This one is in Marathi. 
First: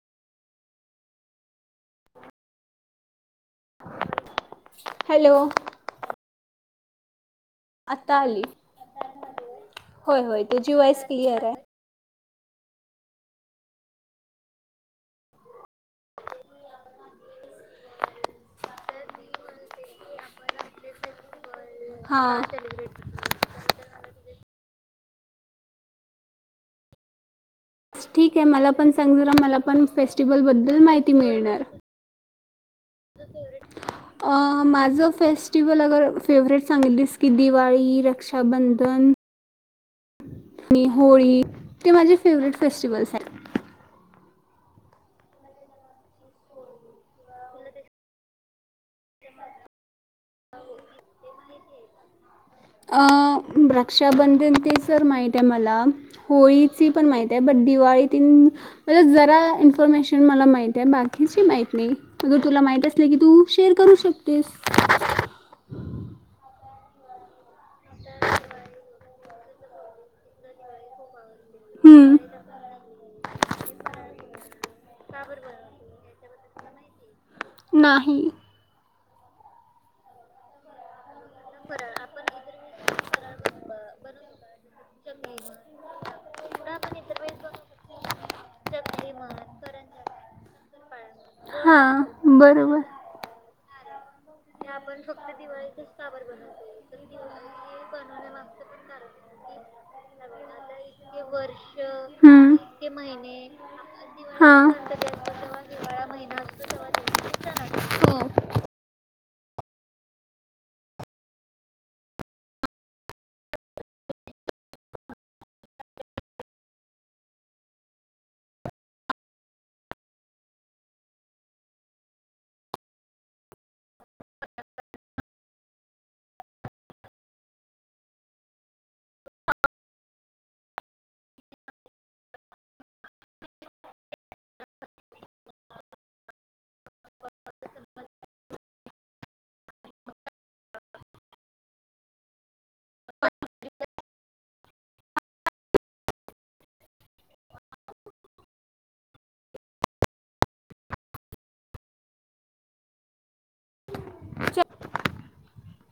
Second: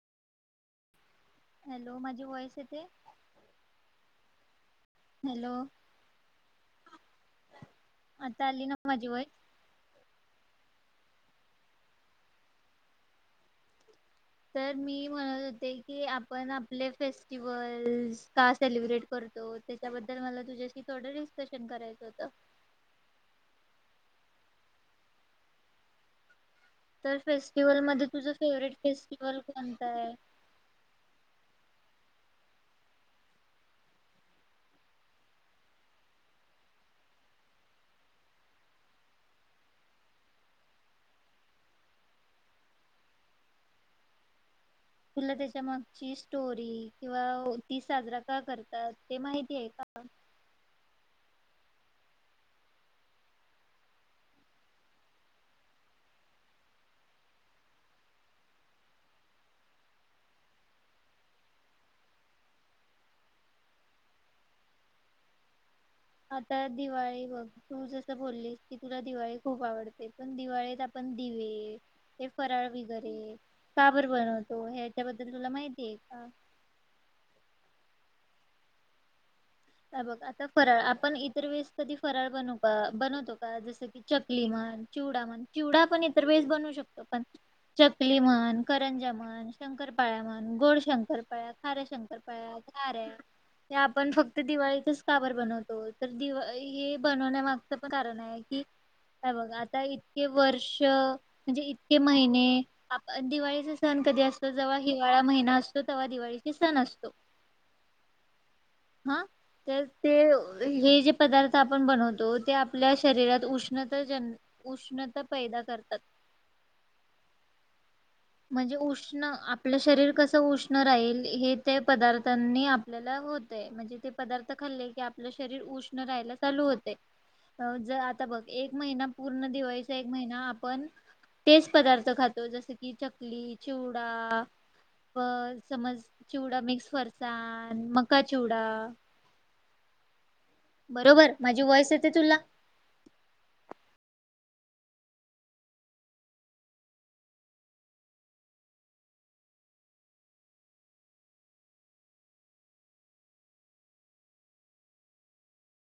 हॅलो. माझी वॉईस येतय? हॅलो. आता आली. ना माझी वॉइस होय, होय. तुझी वाॉइस क्लिअर हाय. तर मी म्हणत होते की आपण आपले फेस्टिवल् का सेलिब्रेट - - करतो. त्याच्याबद्दल मला तुझ्याशी थोड डिस्कस - - हा. तर फेस ठीक हाय मला पण सांग जरा मला पण कोणतं आहे फेस्टिवल बद्दल माहिती मिळणार. तुझं फेवरेट - - अ माझं फेस्टिवल अगर फेवरेट सांगितलीस की दिवाळी, रक्षाबंधन - - आणि होळी ते माझे फेवरेट फेस्टिवल्स आहेत. तुला त्याच्या मागची स्टोरी किंवा ती साजरा का करते तर ते माहिती आहे का. अ रक्षाबंधन ते सर माहित आहे मला होळीची पण माहित आहे ब दिवाळी इन्फमेशन मला मा बा मा नाही तु मा अस की तू शेअर करू शकतेस. [inaudible] आता दिवाळी बघ तू जस बोललीस की तुला दिवाळी खूप आवडते पण दिवाळीत आपण दिवे, हम्म. हे फराळ वगैरे काबर बनवतो हच्याबद्दल तुला माहिती आहे का. [unintelligible] नाही. बघ आता फराळ आपण इतर वेळेस कधी फराळ बनू बनवतो का. की चकली म्हण चिवडा म्हण चिवडा पण इतर बेस बनवू शकतो पण चकली म्हण करंजा म्हण शंकरपाळा म्हण गोड शंकर खार्या हां शंकर पळ्या बरोबर खऱ्या आपण फक्त दिवाळीतच सावरर बनवतो तर दिवा हे बनवण्यामागचं पण कारण आहे की, काय बघ आता इतके वर्ष म्हणजे इतके हम्म महिने आप दिवाळीचे सण कधी असतो, हां जव्हा हिवाळा महिना असतो तेव्हा दिवाळीचे सण असतो. सण असतो हा. तर ते हे जे पदार्थ आपण बनवतो ते आपल्या शरीरात उष्णता जन उष्णता पैदा करतात. म्हणजे उष्ण आपलं शरीर कस उष्ण राहील हे ते पदार्थांनी आपल्याला होत म्हणजे ते पदार्थ खाल्ले की आपलं शरीर उष्ण राहायला चालू होते. अ ज आता बघ एक महिना पूर्ण दिवाळीचा एक महिना आपण तेच पदार्थ खातो जस की चकली चिवडा व समज चिवडा मिक्स फरसान मका चिवडा बरोबर माझी वॉइस येते तुला. म आहे [unintelligible]